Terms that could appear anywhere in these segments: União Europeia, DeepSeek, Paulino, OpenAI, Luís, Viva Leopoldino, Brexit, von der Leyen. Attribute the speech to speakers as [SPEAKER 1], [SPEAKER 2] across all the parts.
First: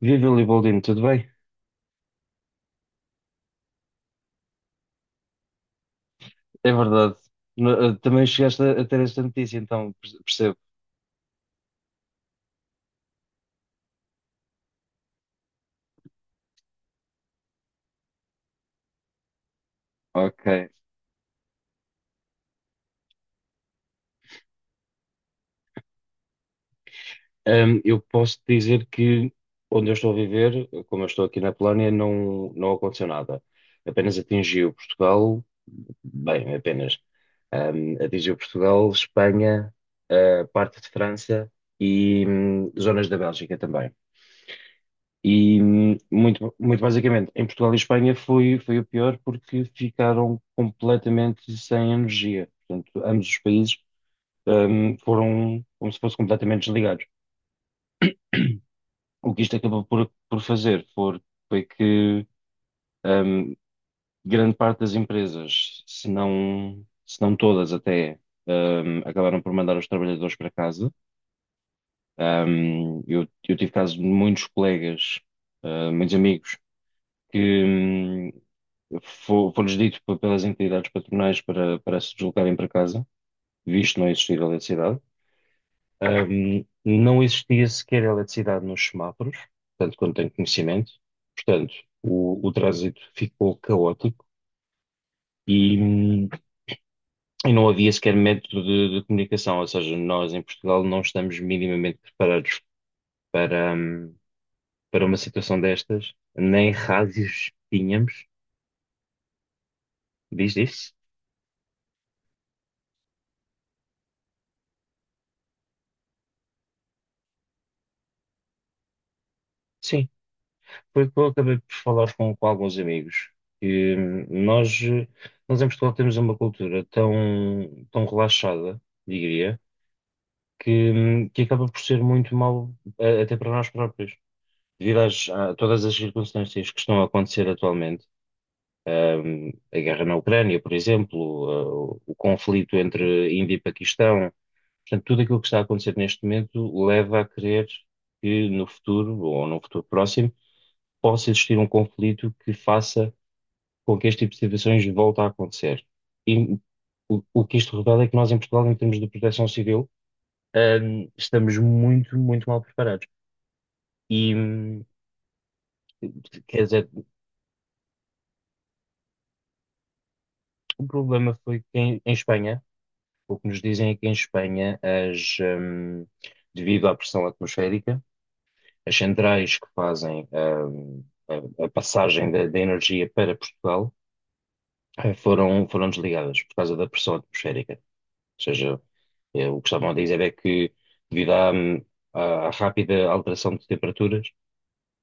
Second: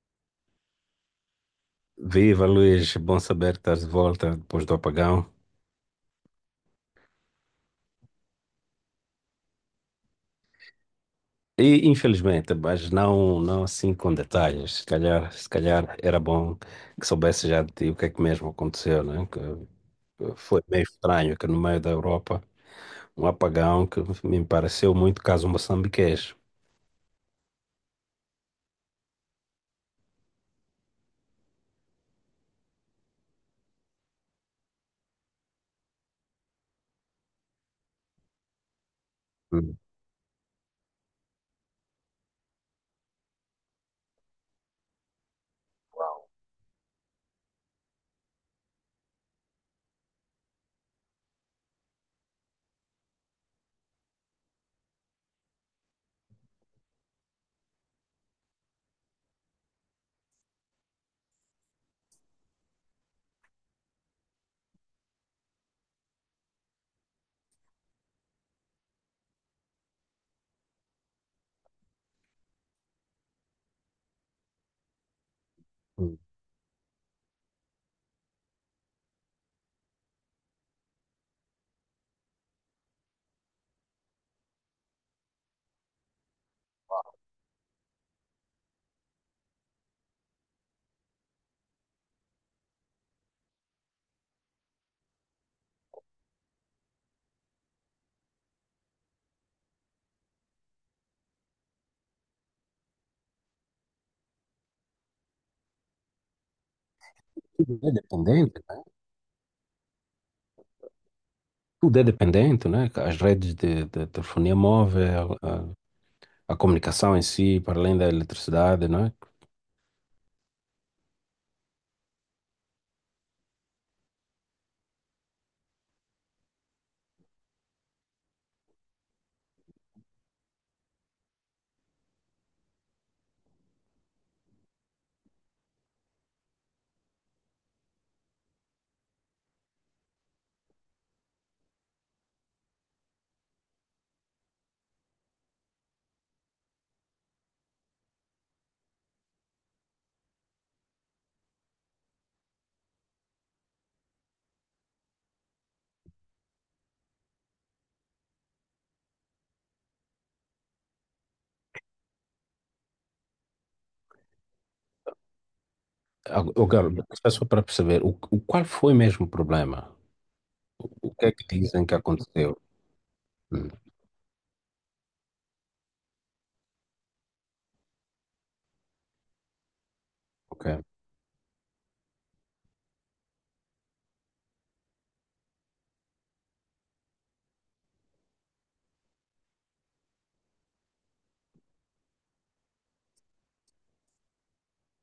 [SPEAKER 1] Viva, Leopoldino, tudo bem?
[SPEAKER 2] Viva Luís, bom saber que estás de volta depois do apagão.
[SPEAKER 1] É verdade. Também chegaste a ter esta notícia, então percebo.
[SPEAKER 2] E infelizmente, mas não, não assim com detalhes. Se calhar, se calhar era bom que soubesse já de ti o que é que mesmo aconteceu, né? Que foi
[SPEAKER 1] Ok.
[SPEAKER 2] meio estranho que no meio da Europa um apagão que me pareceu muito caso moçambiquês.
[SPEAKER 1] Eu posso dizer que, onde eu estou a viver, como eu estou aqui na Polónia, não, não aconteceu nada. Apenas atingiu Portugal, bem, apenas. Atingiu Portugal, Espanha,
[SPEAKER 2] Hum,
[SPEAKER 1] parte de França e zonas da Bélgica também. E muito, muito basicamente, em Portugal e Espanha foi o pior porque ficaram completamente sem energia. Portanto, ambos os países foram como se fossem completamente desligados. O que isto acabou por fazer foi que, hum, grande parte das empresas, se não todas até, acabaram por mandar os trabalhadores para casa. Eu tive casos de muitos colegas, muitos
[SPEAKER 2] hum.
[SPEAKER 1] amigos que, hum, foi-lhes dito pelas entidades patronais para se deslocarem para casa, visto não existir eletricidade. Não existia sequer eletricidade nos semáforos, tanto quanto tenho conhecimento. Portanto, o trânsito ficou caótico e, não havia sequer método de comunicação. Ou seja, nós em Portugal não estamos minimamente preparados para, hum, para uma situação destas, nem rádios
[SPEAKER 2] Tudo é
[SPEAKER 1] tínhamos.
[SPEAKER 2] dependente, né?
[SPEAKER 1] Diz isso?
[SPEAKER 2] Tudo é dependente, né? As redes de telefonia móvel, a comunicação em si, para além da eletricidade, né?
[SPEAKER 1] Sim, foi o que eu acabei por falar com alguns amigos. E nós em Portugal temos uma cultura tão, tão relaxada, diria, que acaba por ser muito mau, até para nós próprios. Devido a todas as circunstâncias que estão a acontecer atualmente, a guerra na Ucrânia, por exemplo, eh, o conflito entre Índia e Paquistão. Portanto, tudo aquilo que está a acontecer neste momento leva a crer que no futuro, ou num futuro próximo, possa existir um conflito que faça com que este tipo de situações volta a acontecer. E o que isto revela é que nós em Portugal, em termos de proteção civil, estamos muito, muito mal preparados. E, quer dizer,
[SPEAKER 2] Agora, só para perceber, qual foi mesmo o problema?
[SPEAKER 1] o
[SPEAKER 2] O que é
[SPEAKER 1] problema
[SPEAKER 2] que
[SPEAKER 1] foi que
[SPEAKER 2] dizem que
[SPEAKER 1] em
[SPEAKER 2] aconteceu?
[SPEAKER 1] Espanha, o que nos
[SPEAKER 2] Hum,
[SPEAKER 1] dizem é que em Espanha, devido à pressão atmosférica, as centrais que fazem,
[SPEAKER 2] ok.
[SPEAKER 1] a passagem da energia para Portugal, foram desligadas por causa da pressão atmosférica. Seja, o que estavam a dizer é que, devido à rápida alteração de temperaturas,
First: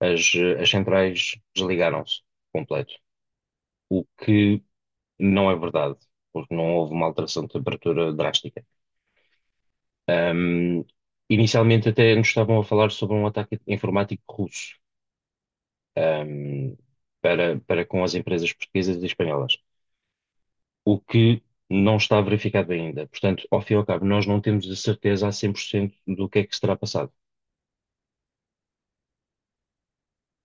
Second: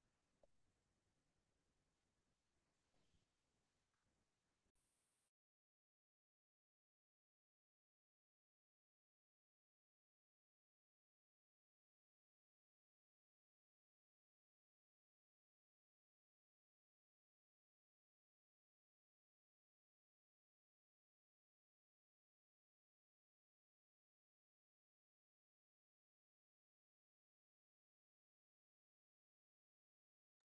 [SPEAKER 1] as centrais desligaram-se completo. O que não é verdade, porque não houve uma alteração de temperatura drástica. Ahm, Inicialmente, até nos estavam a falar sobre um ataque informático russo, ahm, para com as empresas portuguesas e espanholas, o que não está verificado ainda. Portanto, ao fim e ao cabo, nós não temos a certeza a 100% do que é que se terá passado.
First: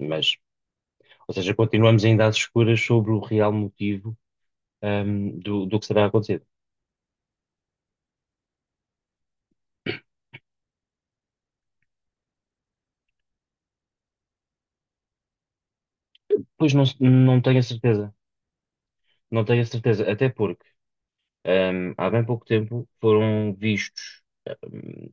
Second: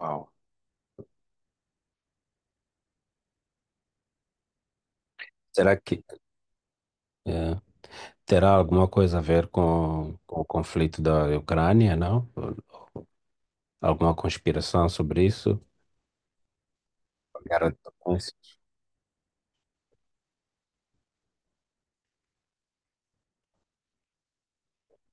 [SPEAKER 2] Uau.
[SPEAKER 1] Mas, ou seja, continuamos ainda às escuras sobre o real motivo, do,
[SPEAKER 2] Será
[SPEAKER 1] do que
[SPEAKER 2] que
[SPEAKER 1] será acontecido.
[SPEAKER 2] eh, terá alguma coisa a ver com o conflito da Ucrânia, não? Alguma conspiração sobre isso?
[SPEAKER 1] Pois não, não
[SPEAKER 2] A
[SPEAKER 1] tenho a
[SPEAKER 2] Guerra de
[SPEAKER 1] certeza.
[SPEAKER 2] Donbass?
[SPEAKER 1] Não tenho a certeza. Até porque, há bem pouco tempo foram vistos,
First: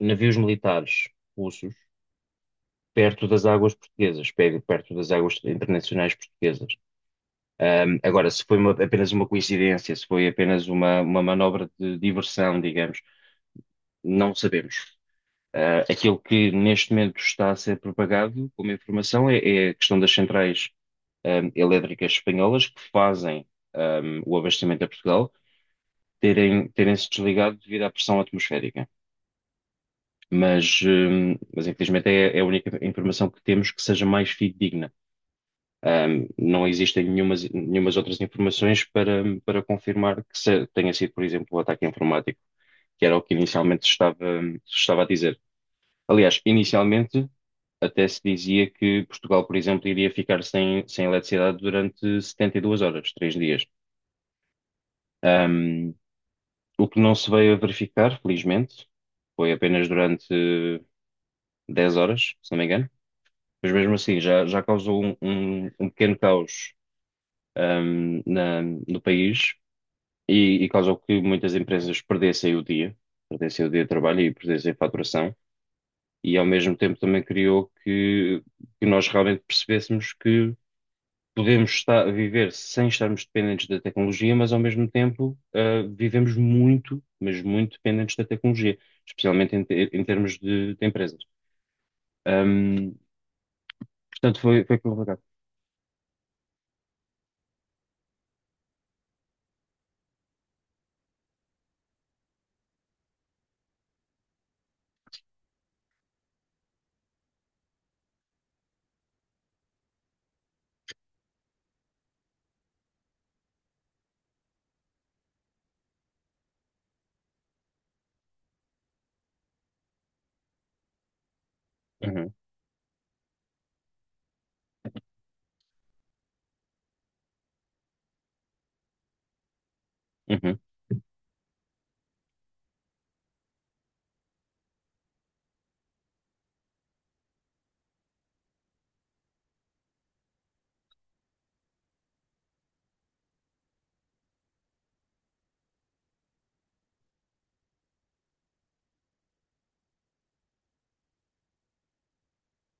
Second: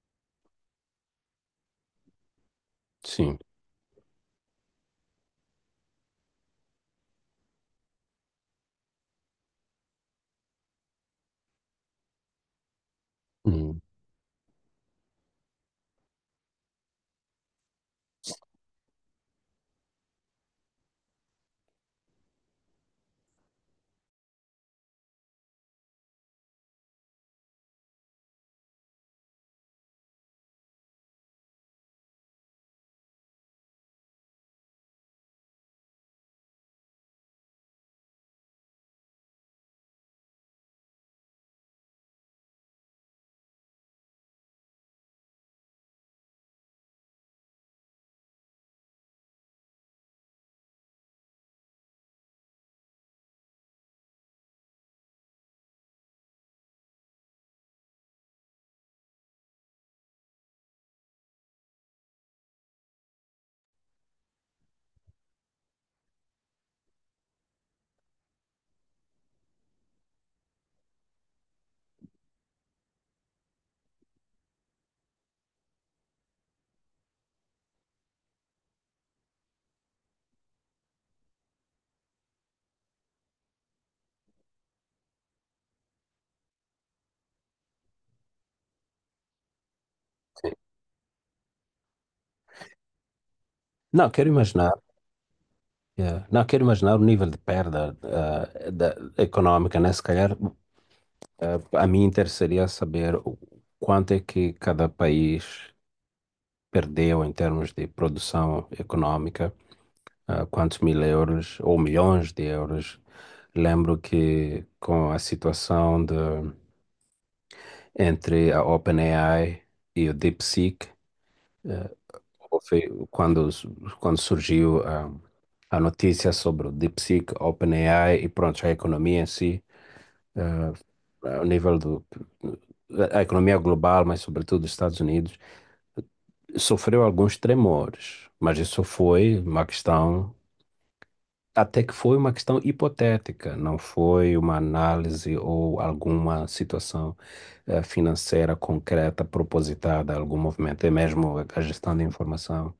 [SPEAKER 1] navios militares russos perto
[SPEAKER 2] Sim.
[SPEAKER 1] das águas portuguesas, perto das águas internacionais portuguesas. Agora, se foi apenas uma coincidência, se foi apenas uma manobra de diversão, digamos,
[SPEAKER 2] Hum,
[SPEAKER 1] não sabemos. Aquilo que neste momento está a ser propagado como informação é a questão das centrais, elétricas espanholas que fazem, o abastecimento a Portugal terem se desligado devido à pressão atmosférica. Mas infelizmente é a única informação que temos que seja mais fidedigna. Não existem nenhumas outras informações para confirmar que tenha sido, por exemplo, o ataque informático, que era o que inicialmente se estava a dizer. Aliás, inicialmente até se dizia que Portugal, por exemplo, iria ficar sem eletricidade durante 72 horas, 3 dias. Ahm, o que não se veio a verificar, felizmente, foi apenas durante 10 horas, se não me engano. Mas mesmo assim, já causou um pequeno caos, ahm, na- no país e causou que muitas empresas perdessem o dia de trabalho e perdessem faturação. E ao mesmo tempo também criou que nós realmente percebêssemos que podemos estar, viver sem estarmos dependentes da tecnologia, mas ao mesmo tempo, vivemos muito, mas muito dependentes da tecnologia, especialmente em termos
[SPEAKER 2] sim.
[SPEAKER 1] de empresas. Ahm,
[SPEAKER 2] Não, quero
[SPEAKER 1] Portanto, foi,
[SPEAKER 2] imaginar,
[SPEAKER 1] foi complicado.
[SPEAKER 2] não, quero imaginar o nível de perda da, econômica, né? Se calhar, a mim interessaria saber o quanto é que cada país perdeu em termos de produção econômica, ah, quantos mil euros ou milhões de euros. Lembro que com a situação de, entre a OpenAI e o DeepSeek,
[SPEAKER 1] Uhum,
[SPEAKER 2] quando, quando surgiu a notícia sobre o DeepSeek, OpenAI e pronto, a economia em si,
[SPEAKER 1] uhum.
[SPEAKER 2] ah, ao nível do, a economia global, mas sobretudo dos Estados Unidos, sofreu alguns tremores, mas isso foi uma questão. Até que foi uma questão hipotética, não foi uma análise ou alguma situação financeira concreta, propositada, algum movimento, é mesmo a gestão de informação.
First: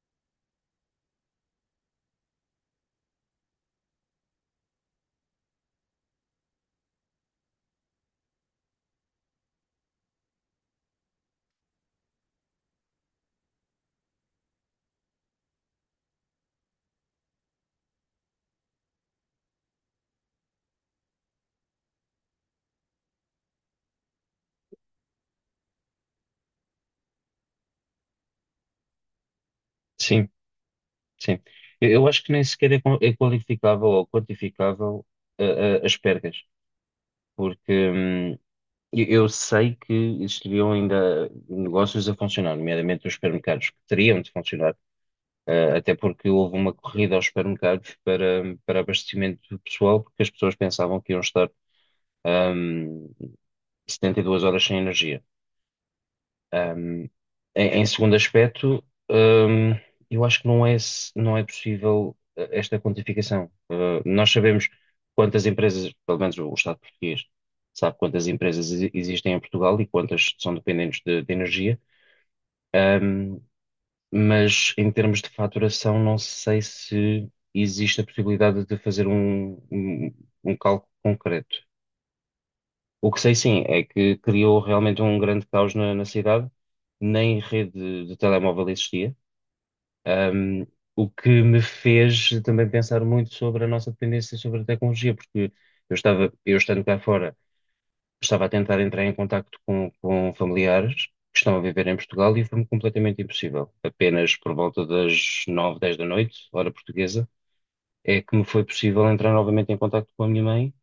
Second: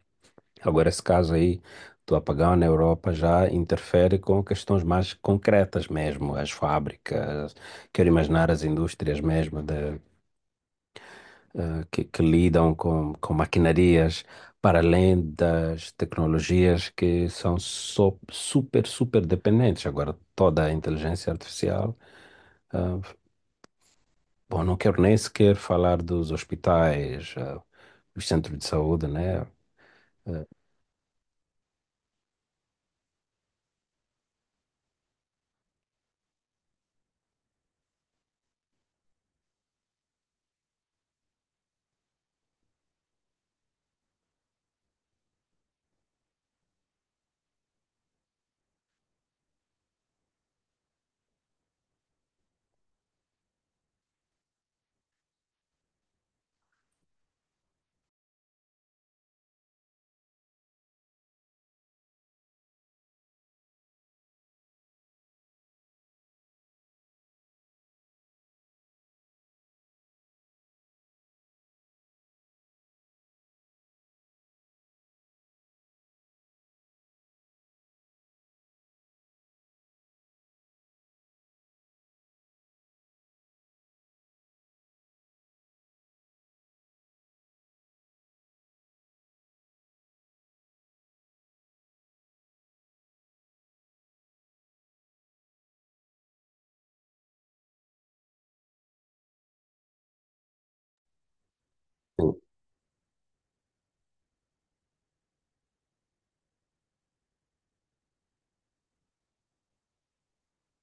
[SPEAKER 2] Agora, esse caso aí do apagão na Europa já interfere com questões mais concretas mesmo, as fábricas, quero imaginar as indústrias mesmo de, que lidam com maquinarias para além das tecnologias que são super, super dependentes. Agora, toda a inteligência artificial, ah, bom, não quero nem sequer falar dos hospitais, ah, dos centros de saúde, né?
[SPEAKER 1] Sim,
[SPEAKER 2] Ah,
[SPEAKER 1] sim. Eu acho que nem sequer é qualificável ou quantificável, ah, as perdas, porque eu sei que existiriam ainda negócios a funcionar, nomeadamente os supermercados, que teriam de funcionar. Até porque houve uma corrida aos supermercados para abastecimento pessoal, porque as pessoas pensavam que iam estar, ahm, 72 horas sem energia. Ahm, em segundo aspecto, ahm, eu acho que não é possível, esta quantificação. Nós sabemos quantas empresas, pelo menos o Estado português, sabe quantas empresas existem em Portugal e quantas são dependentes de energia. Ehm, mas em termos de faturação, não sei se existe a possibilidade de fazer um cálculo concreto. O que sei sim é que criou realmente um grande caos na cidade. Nem rede de telemóvel existia. Ahm, o que me fez também pensar muito sobre a nossa dependência sobre a tecnologia, porque eu estando cá fora. Estava a tentar entrar em contacto com familiares que estão a viver em
[SPEAKER 2] eu.
[SPEAKER 1] Portugal e foi-me completamente impossível. Apenas por volta das 9, 10 da noite, hora portuguesa, é que me foi possível entrar novamente em contacto com a minha mãe,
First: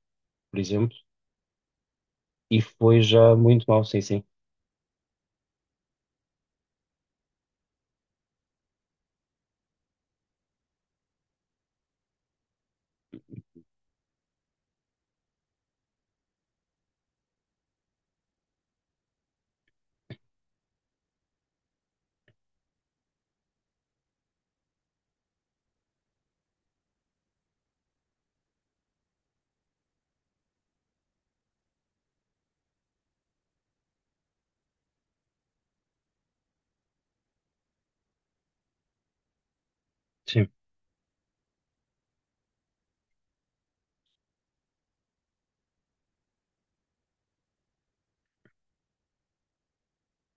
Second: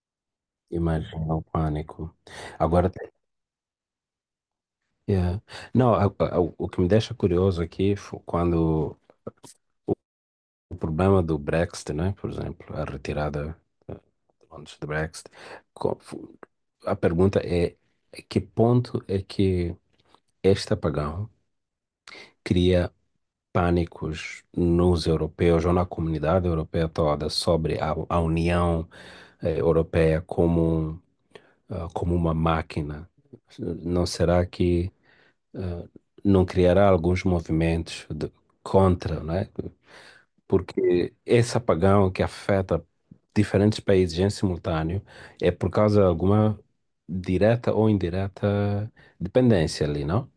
[SPEAKER 1] por exemplo,
[SPEAKER 2] Imagina o pânico.
[SPEAKER 1] e
[SPEAKER 2] Agora,
[SPEAKER 1] foi já muito mal, sim, sim.
[SPEAKER 2] eh, não, o que me deixa curioso aqui foi quando o problema do Brexit, né? Por exemplo, a retirada. eh, antes do Brexit. Co- fu- A pergunta é, a que ponto é que este apagão cria pânicos nos europeus ou na comunidade europeia toda sobre a União Europeia como, ah, como uma máquina? Não será que ah, não criará alguns movimentos contra, né?
[SPEAKER 1] Sim.
[SPEAKER 2] Porque esse apagão que afeta diferentes países em simultâneo é por causa de alguma direta ou indireta dependência ali, não?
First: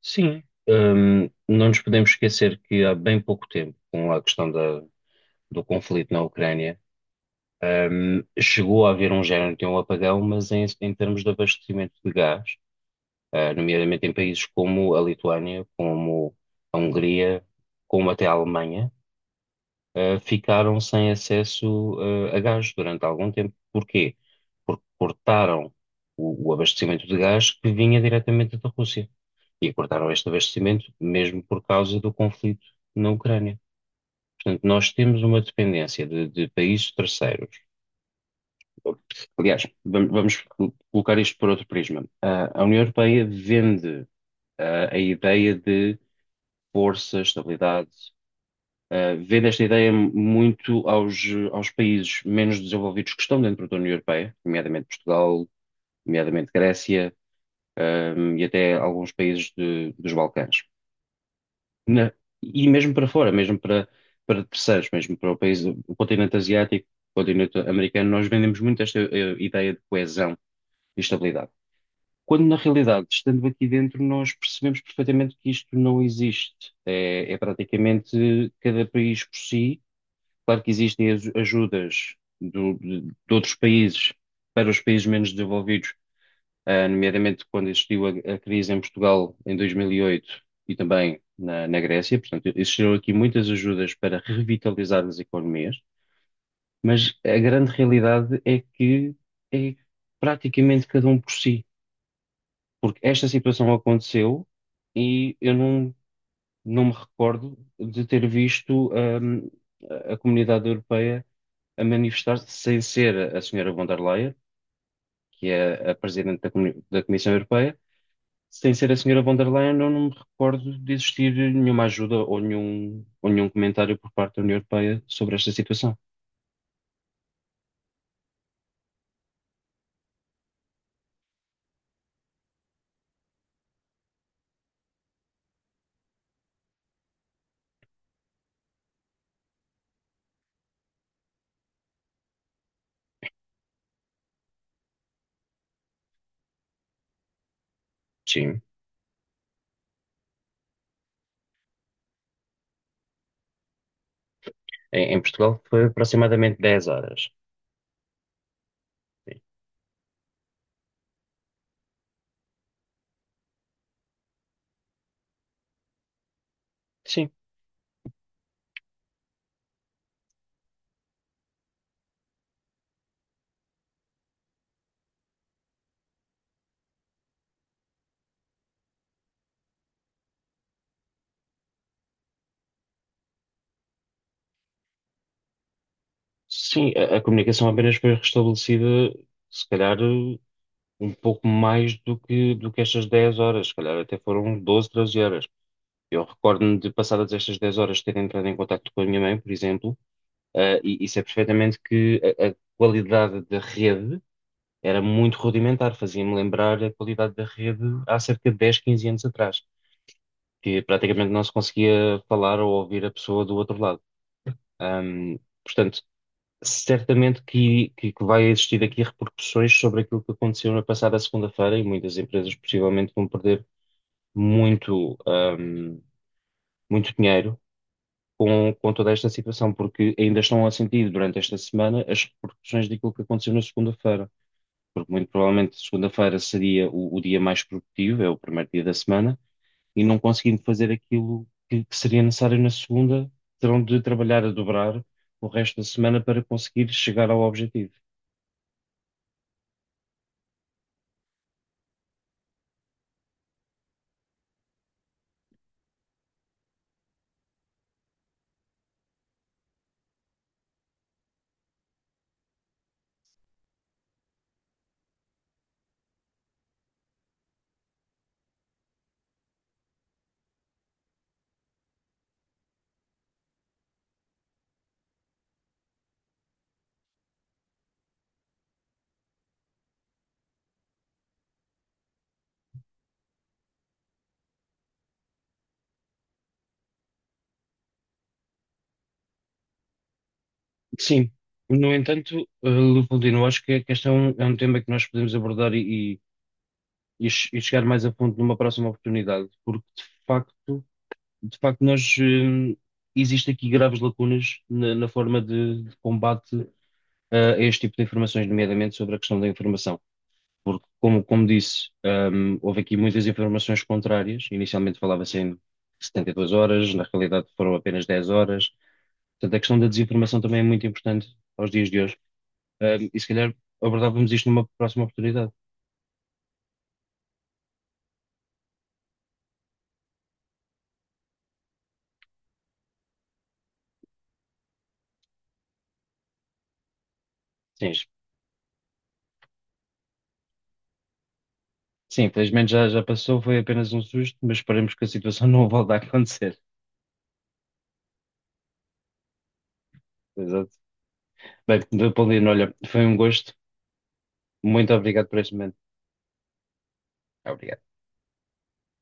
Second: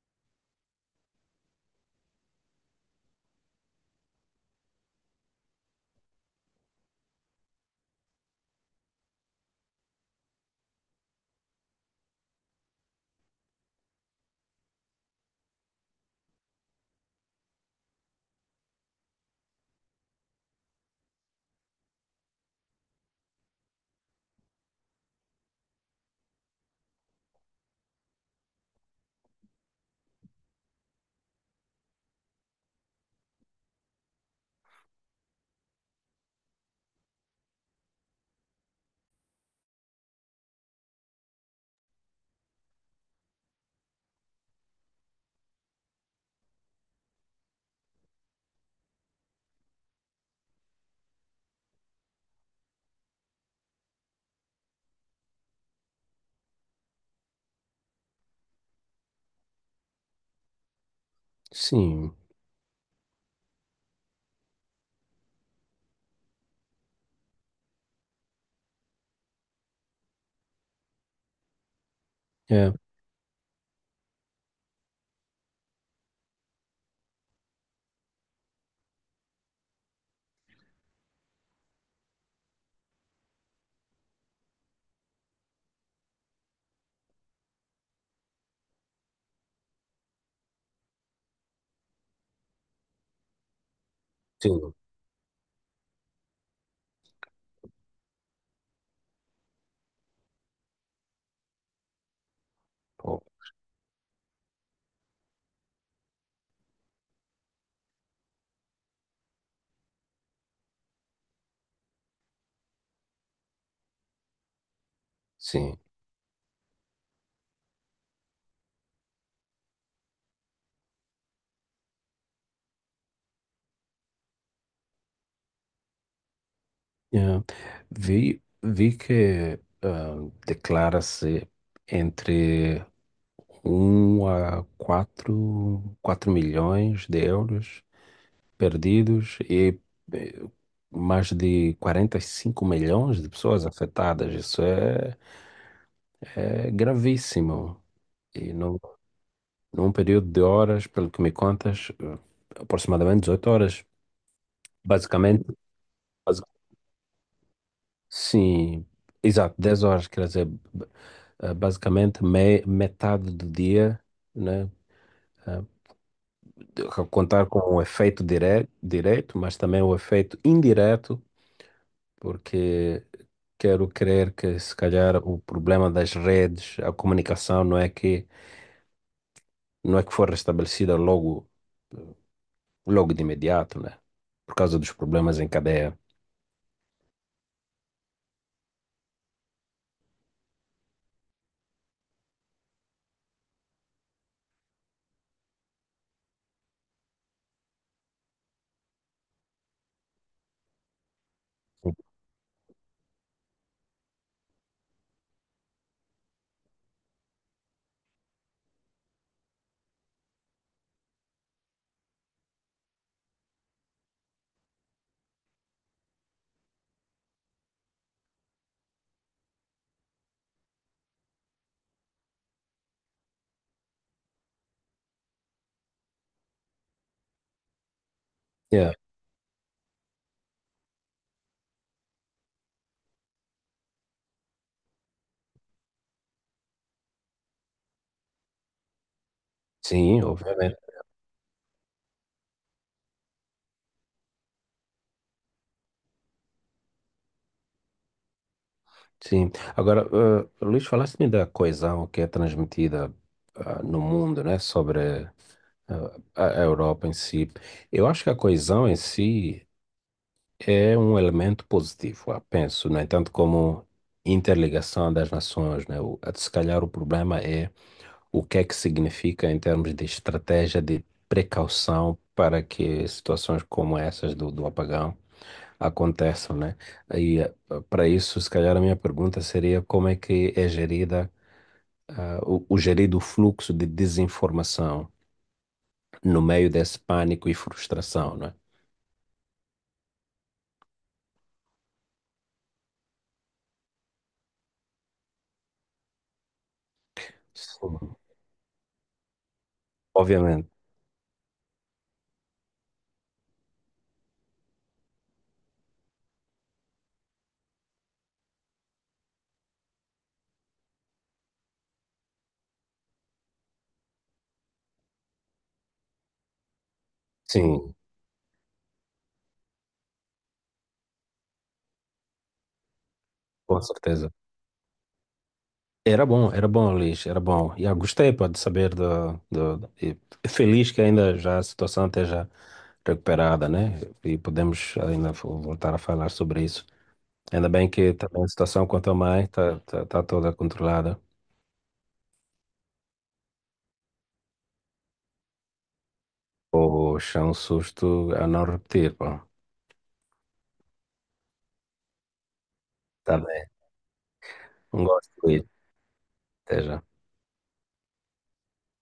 [SPEAKER 1] Sim. Não nos podemos esquecer que há bem pouco tempo, com a questão do conflito na Ucrânia, chegou a haver um género de um apagão, mas em termos de abastecimento de gás, nomeadamente em países como a Lituânia, como a Hungria, como até a Alemanha, ficaram sem acesso, a gás durante algum tempo. Porquê? Porque cortaram o abastecimento de gás que vinha diretamente da Rússia. E cortaram este abastecimento mesmo por causa do conflito na Ucrânia. Portanto, nós temos uma dependência de países terceiros. Aliás, vamos colocar isto por outro prisma. A União Europeia vende, a ideia de força, estabilidade. Vendo esta ideia muito aos países menos desenvolvidos que estão dentro da União Europeia, nomeadamente Portugal, nomeadamente Grécia, e até alguns países dos Balcãs. Na-
[SPEAKER 2] Sim,
[SPEAKER 1] e mesmo para fora, mesmo para terceiros, mesmo para o país, o continente asiático, o continente americano, nós vendemos muito esta, ideia de coesão e estabilidade. Quando na
[SPEAKER 2] é,
[SPEAKER 1] realidade, estando aqui dentro, nós percebemos perfeitamente que isto não existe. É praticamente cada país por si. Claro que existem ajudas de outros países para os países menos desenvolvidos, nomeadamente quando existiu a crise em Portugal em 2008 e oito e também na Grécia. Portanto, existiram aqui muitas ajudas para
[SPEAKER 2] sim,
[SPEAKER 1] revitalizar as economias, mas a grande realidade é que é praticamente cada um por si. Porque
[SPEAKER 2] oh,
[SPEAKER 1] esta situação aconteceu e eu não, não me recordo de ter visto, a comunidade europeia a manifestar-se sem ser a senhora von der Leyen, que
[SPEAKER 2] sim.
[SPEAKER 1] é a presidente da Comissão Europeia. Sem ser a senhora von der Leyen, eu não me recordo de existir nenhuma ajuda ou nenhum comentário por parte da União Europeia sobre esta situação.
[SPEAKER 2] É. Vi, vi que ah, declara-se entre um a quatro milhões de euros perdidos e eh, mais de 45 milhões de pessoas afetadas. Isso é, é gravíssimo. E
[SPEAKER 1] Sim.
[SPEAKER 2] num, num período de horas, pelo que me contas, eh, aproximadamente 18 horas.
[SPEAKER 1] Em
[SPEAKER 2] Basicamente,
[SPEAKER 1] Portugal foi
[SPEAKER 2] basi-
[SPEAKER 1] aproximadamente 10 horas.
[SPEAKER 2] sim, exato, 10 horas, quer dizer, eh, basicamente me, metade do dia. Né? eh, de-
[SPEAKER 1] Sim,
[SPEAKER 2] contar com o efeito direto, mas também o efeito indireto porque quero crer que se calhar o problema das redes, a comunicação não é que foi restabelecida logo logo de imediato, né? Por causa dos problemas em cadeia.
[SPEAKER 1] sim, a comunicação apenas foi restabelecida, se calhar, um pouco mais do que estas 10 horas, se calhar até foram 12, 13 horas. Eu recordo-me de, passadas estas 10 horas, ter entrado em contato com a minha mãe, por exemplo, e sei perfeitamente que a qualidade da rede era muito rudimentar, fazia-me lembrar a qualidade da rede há cerca de dez, 15 anos atrás, que praticamente não se conseguia falar ou ouvir a pessoa do outro lado. Ahm, Portanto, certamente que vai existir aqui repercussões sobre aquilo que aconteceu na passada segunda-feira, e muitas empresas possivelmente vão perder muito, muito dinheiro com,
[SPEAKER 2] Yeah.
[SPEAKER 1] com toda esta situação, porque ainda estão a sentir durante esta semana as repercussões daquilo que aconteceu na segunda-feira. Porque muito provavelmente segunda-feira seria o dia mais produtivo, é o primeiro dia da semana, e não
[SPEAKER 2] Sim,
[SPEAKER 1] conseguindo
[SPEAKER 2] obviamente.
[SPEAKER 1] fazer aquilo que seria necessário na segunda, terão de trabalhar a dobrar o resto da semana para conseguir chegar ao objetivo.
[SPEAKER 2] Sim. Agora, eh, Luís, falaste-me da coesão que é transmitida ah, no mundo, né? Sobre ah, a Europa em si. Eu acho que a coesão em si é um elemento positivo, ah, penso. No entanto, como interligação das nações, né? O, se calhar o problema é o que é que significa em termos de estratégia de precaução para que situações como essas do, do apagão aconteçam, né? E ah, para isso, se calhar a minha pergunta seria como é que é gerida, ah, o gerido fluxo de desinformação no meio desse pânico e frustração, né?
[SPEAKER 1] Sim, no entanto, Leopoldino, acho que este é um tema que nós podemos abordar e chegar
[SPEAKER 2] Sim.
[SPEAKER 1] mais a fundo numa próxima oportunidade, porque de
[SPEAKER 2] Obviamente,
[SPEAKER 1] facto, de facto nós, eh, existe aqui graves lacunas na forma de combate, a este tipo de informações, nomeadamente sobre a questão da informação. Porque, como disse, houve aqui muitas informações contrárias. Inicialmente, falava-se em 72 horas, na realidade foram
[SPEAKER 2] sim,
[SPEAKER 1] apenas 10 horas. Portanto, a questão da desinformação também é muito importante aos dias de hoje, e se calhar
[SPEAKER 2] com
[SPEAKER 1] abordávamos
[SPEAKER 2] certeza.
[SPEAKER 1] isto numa próxima oportunidade.
[SPEAKER 2] Era bom, Luiz, era bom. E eu gostei, pá, de saber do, do, e feliz que ainda já a situação esteja recuperada, né? E podemos ainda voltar a falar sobre isso. Ainda
[SPEAKER 1] Sim,
[SPEAKER 2] bem que também a situação quanto a mãe está tá, tá toda controlada.
[SPEAKER 1] sim, infelizmente já passou. Foi apenas um susto, mas esperemos que a situação não volte a acontecer.
[SPEAKER 2] Poxa, é um susto a não repetir, pá.
[SPEAKER 1] Exato. Bem, Paulino, olha, foi um
[SPEAKER 2] Tá
[SPEAKER 1] gosto.
[SPEAKER 2] bem,
[SPEAKER 1] Muito
[SPEAKER 2] um
[SPEAKER 1] obrigado
[SPEAKER 2] gosto,
[SPEAKER 1] por este
[SPEAKER 2] Luiz.
[SPEAKER 1] momento.
[SPEAKER 2] Até já.
[SPEAKER 1] Obrigado.